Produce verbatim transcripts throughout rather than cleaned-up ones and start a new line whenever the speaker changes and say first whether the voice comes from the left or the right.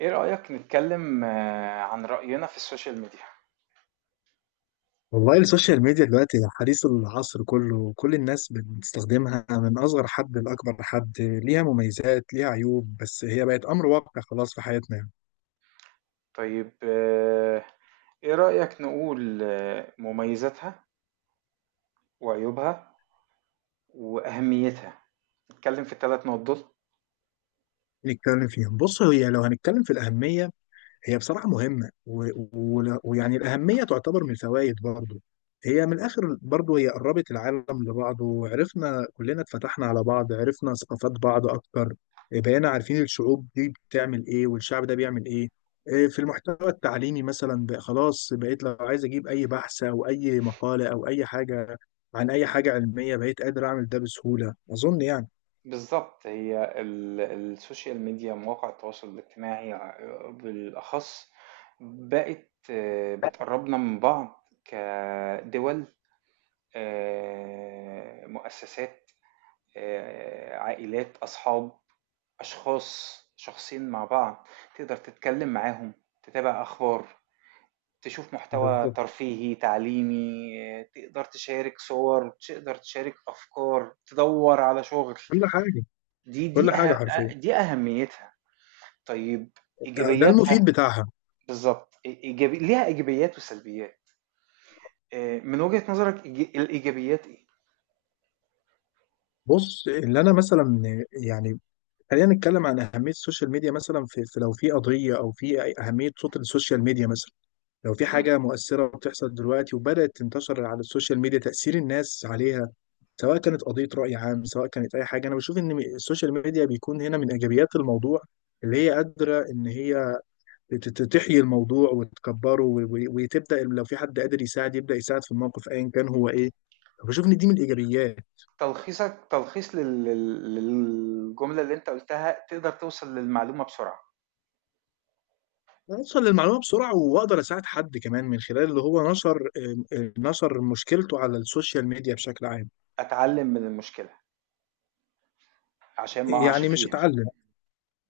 right: ايه رأيك نتكلم آه، عن رأينا في السوشيال ميديا؟
left: والله السوشيال ميديا دلوقتي حديث العصر كله، كل الناس بتستخدمها من أصغر حد لأكبر حد، ليها مميزات ليها عيوب، بس هي بقت أمر واقع خلاص في حياتنا يعني.
right: طيب. آه، ايه رأيك نقول آه، مميزاتها وعيوبها وأهميتها؟ نتكلم في الثلاث نقط دول.
left: نتكلم فيها، بص هي لو هنتكلم في الأهمية، هي بصراحة مهمة و... و... ويعني الأهمية تعتبر من الفوائد برضو. هي من الآخر برضو هي قربت العالم لبعضه، وعرفنا كلنا، اتفتحنا على بعض، عرفنا ثقافات بعض أكتر، بقينا عارفين الشعوب دي بتعمل إيه والشعب ده بيعمل إيه. إيه في المحتوى التعليمي مثلا بقى، خلاص بقيت لو عايز أجيب أي بحث أو أي مقالة أو أي حاجة عن أي حاجة علمية بقيت قادر أعمل ده بسهولة، أظن يعني.
right: بالظبط. هي ال- السوشيال ميديا، مواقع التواصل الاجتماعي آه، بالأخص، بقت آه، بتقربنا من بعض، كدول آه، مؤسسات، آه، عائلات، أصحاب، أشخاص، شخصين مع بعض. تقدر تتكلم معاهم، تتابع أخبار، تشوف محتوى
left: بالظبط
right: ترفيهي، تعليمي، تقدر تشارك صور، تقدر تشارك أفكار، تدوّر على شغل.
left: كل حاجة،
right: دي
left: كل
right: دي
left: حاجة
right: أه أ
left: حرفيا،
right: دي أهميتها. طيب،
left: ده المفيد
right: إيجابياتها.
left: بتاعها.
right: بالضبط. إي إيجابي، ليها إيجابيات وسلبيات. آآ من وجهة نظرك إيج الإيجابيات إيه؟
left: بص اللي انا مثلا يعني، خلينا نتكلم عن اهميه السوشيال ميديا مثلا، في في- لو في قضيه او في أي- اهميه صوت السوشيال ميديا مثلا. لو في
right: إمم.
left: حاجه مؤثره بتحصل دلوقتي وبدات تنتشر على السوشيال ميديا، تاثير الناس عليها سواء كانت قضيه راي عام سواء كانت اي حاجه، انا بشوف ان السوشيال ميديا بيكون هنا من ايجابيات الموضوع، اللي هي قادره ان هي ت- ت- تحيي الموضوع وتكبره و- و- وتبدا، لو في حد قادر يساعد يبدا يساعد في الموقف ايا كان هو ايه. بشوف ان دي من الايجابيات.
right: تلخيصك تلخيص لل لل للجملة اللي أنت قُلتها. تقدر توصل للمعلومة بسرعة،
left: اوصل للمعلومه بسرعه، واقدر اساعد حد كمان من خلال اللي هو نشر، آه، نشر مشكلته على السوشيال ميديا بشكل عام.
right: أتعلم من المشكلة عشان ما اقعش
left: يعني مش
right: فيها.
left: اتعلم،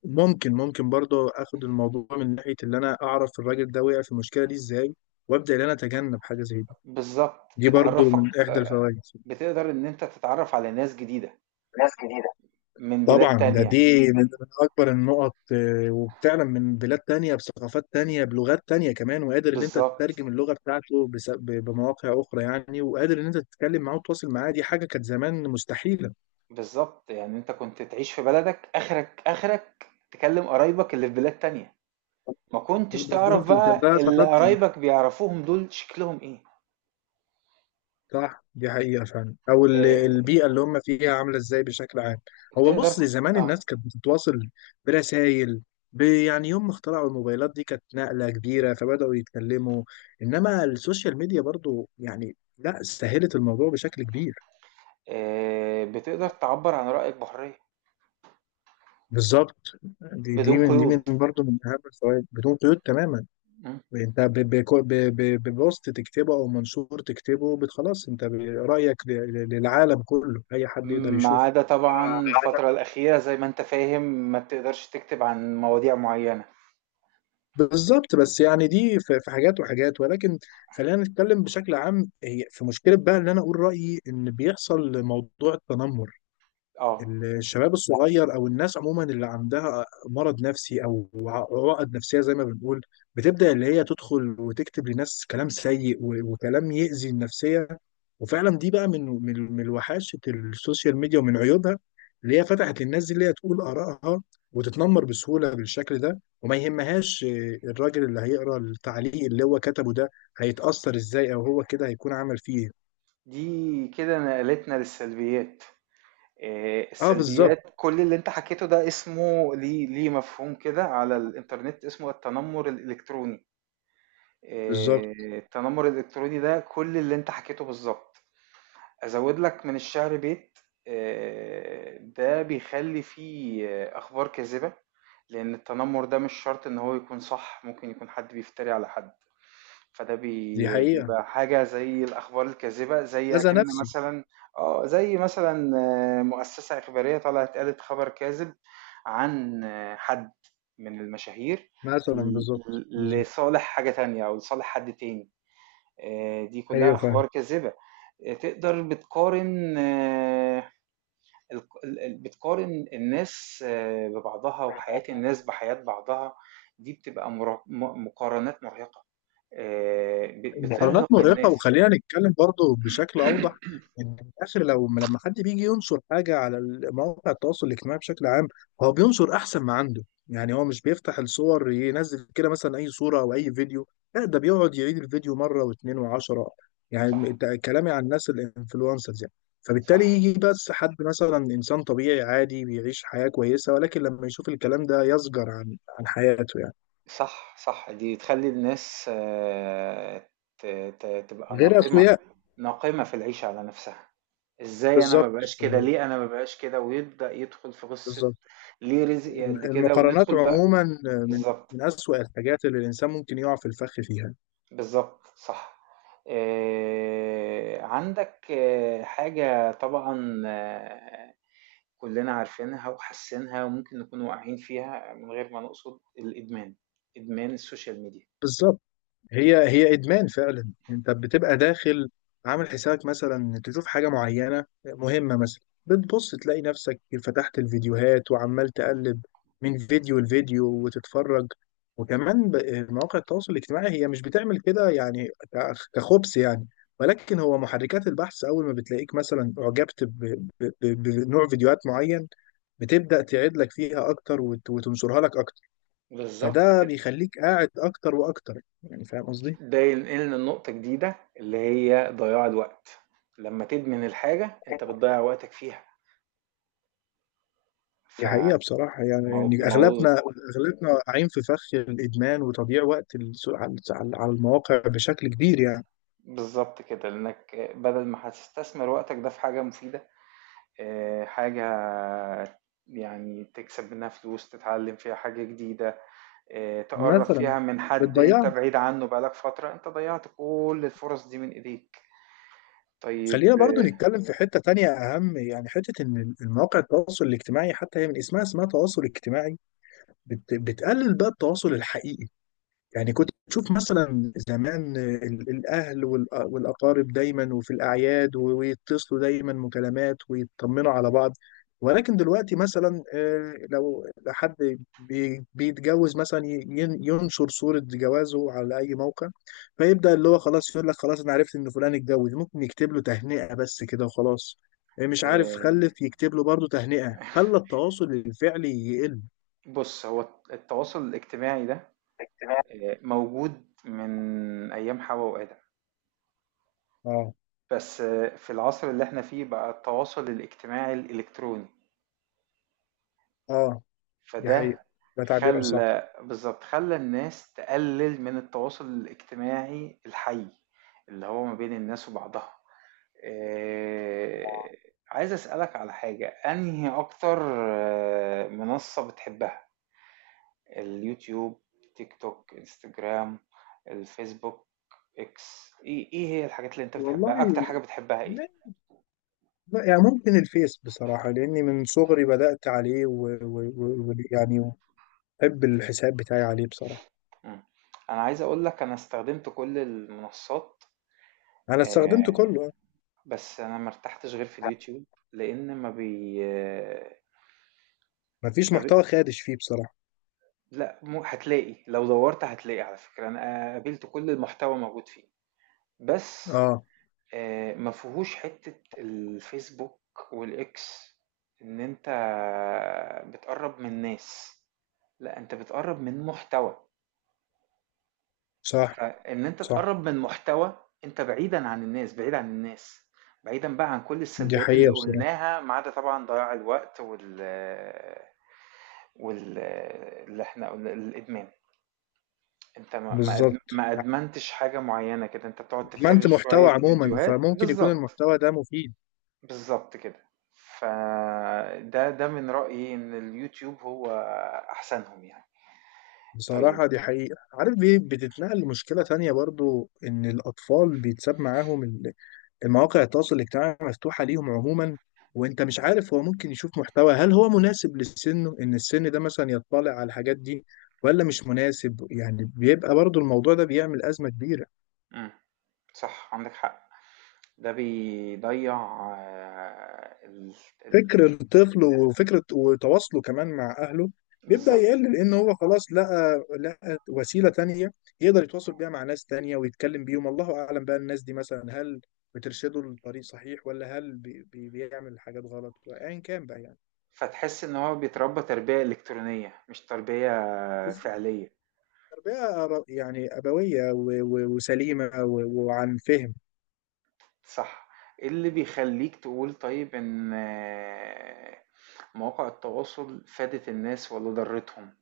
left: ممكن ممكن برضه اخد الموضوع من ناحيه اللي انا اعرف الراجل ده وقع في المشكله دي ازاي، وابدا ان انا اتجنب حاجه زي دي.
right: بالظبط،
left: دي برضه من
right: بتعرفك.
left: احدى الفوائد.
right: بتقدر ان انت تتعرف على ناس جديدة من بلاد
left: طبعا ده دي
right: تانية.
left: من من اكبر النقط، آه، وفعلا من بلاد تانية بثقافات تانية بلغات تانية كمان، وقادر ان انت
right: بالظبط،
left: تترجم اللغة بتاعته بس- ب- بمواقع اخرى يعني، وقادر ان انت تتكلم معاه وتتواصل معاه، دي حاجة كانت زمان مستحيلة.
right: بالظبط. يعني انت كنت تعيش في بلدك، اخرك اخرك تكلم قرايبك اللي في بلاد تانية. ما كنتش تعرف
left: بالظبط وكان
right: بقى
left: ده
right: اللي
left: تقدم.
right: قرايبك بيعرفوهم دول شكلهم ايه.
left: صح دي حقيقة فعلا، أو ال-
right: آه،
left: البيئة اللي هم فيها عاملة إزاي بشكل عام. هو
right: تقدر.
left: بص زمان
right: اه.
left: الناس كانت بتتواصل برسائل، ب- يعني يوم ما اخترعوا الموبايلات دي كانت نقلة كبيرة فبدأوا يتكلموا، إنما السوشيال ميديا برضو يعني لا سهلت الموضوع بشكل كبير.
right: آه، بتقدر تعبر عن رأيك بحرية،
left: بالظبط، دي دي
right: بدون
left: من دي
right: قيود.
left: من برضو من أهم الفوائد، بدون قيود تماما.
right: م.
left: أنت ب- بكو- ب- ب- ببوست تكتبه أو منشور تكتبه بت- خلاص أنت ب- رأيك ل- ل- للعالم كله، أي حد يقدر
right: ما
left: يشوفه.
right: عدا طبعا الفترة الأخيرة، زي ما انت فاهم، ما بتقدرش تكتب عن مواضيع معينة.
left: بالظبط، بس يعني دي في في حاجات وحاجات، ولكن خلينا نتكلم بشكل عام. هي في مشكله بقى ان انا اقول رايي، ان بيحصل موضوع التنمر.
right: اه.
left: الشباب الصغير او الناس عموما اللي عندها مرض نفسي او عقد نفسيه زي ما بنقول، بتبدا اللي هي تدخل وتكتب لناس كلام سيء، و- وكلام يؤذي النفسيه. وفعلا دي بقى من من من وحاشه السوشيال ميديا ومن عيوبها، اللي هي فتحت للناس دي اللي هي تقول ارائها وتتنمر بسهوله بالشكل ده، وما يهمهاش آه، الراجل اللي هيقرا التعليق اللي هو كتبه ده هيتاثر ازاي، او هو كده هيكون عمل فيه إيه.
right: دي كده نقلتنا للسلبيات. آه،
left: اه بالظبط.
right: السلبيات. كل اللي انت حكيته ده اسمه ليه ليه مفهوم كده على الانترنت، اسمه التنمر الالكتروني. آه،
left: بالظبط.
right: التنمر الالكتروني ده كل اللي انت حكيته بالظبط. ازود لك من الشعر بيت. آه، ده بيخلي فيه آه، اخبار كاذبة. لان التنمر ده مش شرط ان هو يكون صح، ممكن يكون حد بيفتري على حد. فده
left: دي
right: بي-
left: حقيقه،
right: بيبقى حاجة زي الأخبار الكاذبة، زي
left: اذى
right: أكن
left: نفسي.
right: مثلا. اه، زي مثلا آه، مؤسسة إخبارية طلعت قالت خبر كاذب عن آه، حد من المشاهير،
left: مثلا
right: ل-
left: بالظبط
right: ل-
left: بالظبط.
right: لصالح حاجة تانية أو لصالح حد تاني. آه، دي كلها
left: ايوه فاهم.
right: أخبار كاذبة. آه، تقدر بتقارن. آه، الق ال ال بتقارن الناس آآ ببعضها، وحياة الناس بحياة بعضها. دي بتبقى مر م مقارنات مرهقة، آآ ب
left: المقارنات
right: بترهق
left: مرهقة،
right: الناس.
left: وخلينا نتكلم برضو بشكل أوضح، إن في الآخر لو لما حد بيجي ينشر حاجة على مواقع التواصل الاجتماعي بشكل عام، هو بينشر أحسن ما عنده. يعني هو مش بيفتح الصور ينزل كده مثلا أي صورة أو أي فيديو، لا ده بيقعد يعيد الفيديو مرة واتنين وعشرة. يعني
right: صح،
left: ده كلامي عن الناس الانفلونسرز يعني. فبالتالي
right: صح،
left: يجي بس حد مثلا إنسان طبيعي عادي بيعيش حياة كويسة، ولكن لما يشوف الكلام ده يزجر عن عن حياته يعني،
right: صح، صح. دي تخلّي الناس آه، ت ت تبقى
left: غير
right: ناقمة،
left: أسوياء.
right: ناقمة في العيشة على نفسها. إزاي أنا ما
left: بالظبط
right: أبقاش كده، ليه أنا ما أبقاش كده، ويبدأ يدخل في قصة
left: بالظبط.
right: ليه رزقي قد كده،
left: المقارنات
right: وندخل بقى.
left: عموما من
right: بالضبط.
left: من أسوأ الحاجات اللي الإنسان ممكن يقع في الفخ فيها.
right: بالضبط، صح. آآ عندك آآ حاجة طبعًا آه، كُلّنا عارفينها وحاسينها وممكن نكون واقعين فيها من غير ما نقصد، الإدمان، إدمان السوشيال ميديا.
left: بالظبط، هي هي ادمان فعلا. انت بتبقى داخل عامل حسابك مثلا تشوف حاجه معينه مهمه مثلا، بتبص تلاقي نفسك فتحت الفيديوهات وعمال تقلب من فيديو لفيديو وتتفرج. وكمان ب- مواقع التواصل الاجتماعي هي مش بتعمل كده يعني ك- كخبث يعني، ولكن هو محركات البحث اول ما بتلاقيك مثلا اعجبت ب- ب- ب- بنوع فيديوهات معين، بتبدأ تعيد لك فيها اكتر وت- وتنشرها لك اكتر،
right: بالضبط
left: فده
right: كده.
left: بيخليك قاعد اكتر واكتر، يعني فاهم قصدي.
right: ده ينقلنا لنقطة جديدة اللي هي ضياع الوقت. لمّا تدمن الحاجة أنت بتضيّع وقتك فيها. ف
left: دي حقيقة بصراحة يعني،
right: مو
left: يعني
right: مو
left: أغلبنا، أغلبنا واقعين في فخ الإدمان وتضييع وقت الس- على على المواقع بشكل كبير يعني.
right: بالضبط كده، لإنّك بدل ما هتستثمر وقتك ده في حاجة مفيدة، آه، حاجة يعني تكسب منها فلوس، تتعلم فيها حاجة جديدة، آه، تقرب
left: مثلا
right: فيها من حد انت
left: بتضيع.
right: بعيد عنه بقالك فترة، انت ضيعت كل الفرص دي من ايديك.
left: خلينا
right: طيب.
left: برضو
right: آه،
left: نتكلم في حتة تانية أهم، يعني حتة إن المواقع التواصل الاجتماعي حتى هي من اسمها اسمها تواصل اجتماعي، بت بتقلل بقى التواصل الحقيقي. يعني كنت تشوف مثلا زمان ال- الأهل والأ- والأقارب دايما وفي الأعياد و- ويتصلوا دايما مكالمات ويطمنوا على بعض، ولكن دلوقتي مثلا آه، لو حد بي- بيتجوز مثلا ي- ين- ينشر صورة جوازه على أي موقع، فيبدأ اللي هو خلاص يقول لك خلاص أنا عرفت إن فلان اتجوز، ممكن يكتب له تهنئة بس كده وخلاص. آه، مش عارف
right: آه،
left: خلف يكتب له برضه تهنئة، خلى التواصل الفعلي يقل.
right: بص، هو التواصل الاجتماعي ده آه، موجود من ايام حواء وآدم،
left: اه.
right: بس آه، في العصر اللي احنا فيه بقى التواصل الاجتماعي الالكتروني.
left: اه دي حقيقة،
right: فده
left: ده تعبير أصح.
right: خلّى بالضبط، خلّى الناس تقلِّل من التواصل الاجتماعي الحَي، اللي هو ما بين الناس وبعضها. آآ عايز أسألك على حاجة. أنهي أكتر آه، منصّة بتحبها؟ اليوتيوب، تيك توك، إنستجرام، الفيسبوك، إكس، إيه إيه هي الحاجات اللي أنت
left: والله
right: بتحبها؟ أكتر حاجة بتحبها إيه؟
left: لا، لا، يعني ممكن الفيس بصراحة، لأني من صغري بدأت عليه ويعني و... و... و... يعني بحب الحساب بتاعي عليه بصراحة.
right: إمم. أنا عايز أقول لك، أنا استخدمت كل المنصّات.
left: أنا استخدمته
right: آآ
left: كله.
right: بس انا ما ارتحتش غير في اليوتيوب. لان ما بي
left: مفيش
right: ما بي...
left: محتوى خادش فيه بصراحة.
right: لا، مو هتلاقي. لو دورت هتلاقي، على فكرة، انا قابلت كل المحتوى موجود فيه. بس
left: آه.
right: آه، ما فيهوش حتة الفيسبوك والاكس ان انت بتقرب من ناس. لا، انت بتقرب من محتوى.
left: صح
right: فان انت
left: صح،
right: تقرب من محتوى، انت بعيدا عن الناس بعيد عن الناس، بعيدا بقى عن كل
left: دي
right: السلبيات اللي
left: حقيقة بصراحة.
right: قلناها، ما عدا طبعا ضياع الوقت وال وال اللي احنا قلنا الادمان. انت ما ما أد-
left: بالظبط،
right: ما ادمنتش حاجه معينه كده، انت بتقعد
left: ما
right: تفرج
left: أنت
right: شويه
left: محتوى عموما،
right: فيديوهات
left: فممكن يكون
right: بالظبط.
left: المحتوى ده مفيد.
right: بالظبط كده. فده ده من رايي ان اليوتيوب هو احسنهم يعني. طيب.
left: بصراحة دي حقيقة، عارف بيه بتتنقل لمشكلة تانية برضو، إن الأطفال بيتساب معاهم المواقع التواصل الاجتماعي مفتوحة ليهم عموما، وانت مش عارف هو ممكن يشوف محتوى، هل هو مناسب لسنه ان السن ده مثلا يطلع على الحاجات دي ولا مش مناسب. يعني بيبقى برضو الموضوع ده بيعمل أزمة كبيرة.
right: امم. صح، عندك حق. ده بيضيع آه، ال... ال...
left: فكر
right: ال-
left: الطفل وفكرة وتواصله كمان مع أهله بيبدأ
right: بالظبط.
left: يقل، لأن هو خلاص لقى لقى وسيلة تانية يقدر يتواصل بيها مع ناس تانية ويتكلم بيهم، الله أعلم بقى الناس دي مثلا، هل بترشده لطريق صحيح، ولا هل بي بي- بيعمل حاجات غلط، وأيا كان بقى.
right: فتحس ان هو بيتربى تربيه الكترونيه مش تربيه
left: يعني
right: فعليه.
left: تربية أر- يعني أبوية و- و- وسليمة و- وعن فهم.
right: صح. ايه اللي بيخليك تقول طيب ان مواقع التواصل فادت الناس ولا ضرتهم؟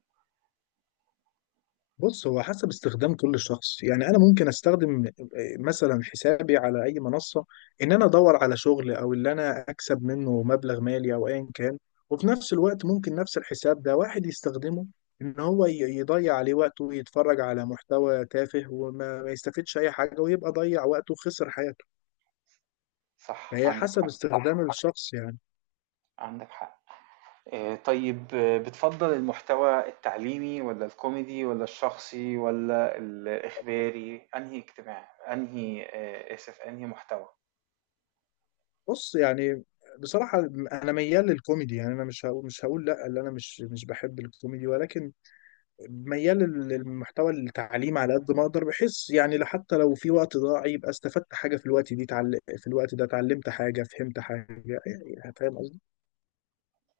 left: بص هو حسب استخدام كل شخص يعني. أنا ممكن أستخدم آه، مثلا حسابي على أي منصة إن أنا أدور على شغل، أو اللي أنا أكسب منه مبلغ مالي أو أيا كان، وفي نفس الوقت ممكن نفس الحساب ده واحد يستخدمه إن هو ي- يضيع عليه وقته ويتفرج على محتوى تافه، وما ما يستفيدش أي حاجة، ويبقى ضيع وقته وخسر حياته.
right: صح،
left: فهي
right: عندك
left: حسب
right: حق،
left: استخدام صح الشخص يعني.
right: عندك حق. آه، طيب. آه، بتفضل المحتوى التعليمي ولا الكوميدي ولا الشخصي ولا الإخباري؟ أنهي اجتماع أنهي آه، آسف، أنهي محتوى؟
left: بص يعني، بصراحة أنا ميال للكوميدي. يعني أنا مش هقول مش هقول لأ اللي أنا مش مش بحب الكوميدي، ولكن ميال لل- للمحتوى التعليمي على قد ما أقدر. بحس يعني لا- حتى لو في وقت ضاع يبقى استفدت حاجة، في الوقت دي تعل... في الوقت ده اتعلمت حاجة فهمت حاجة، يعني فاهم.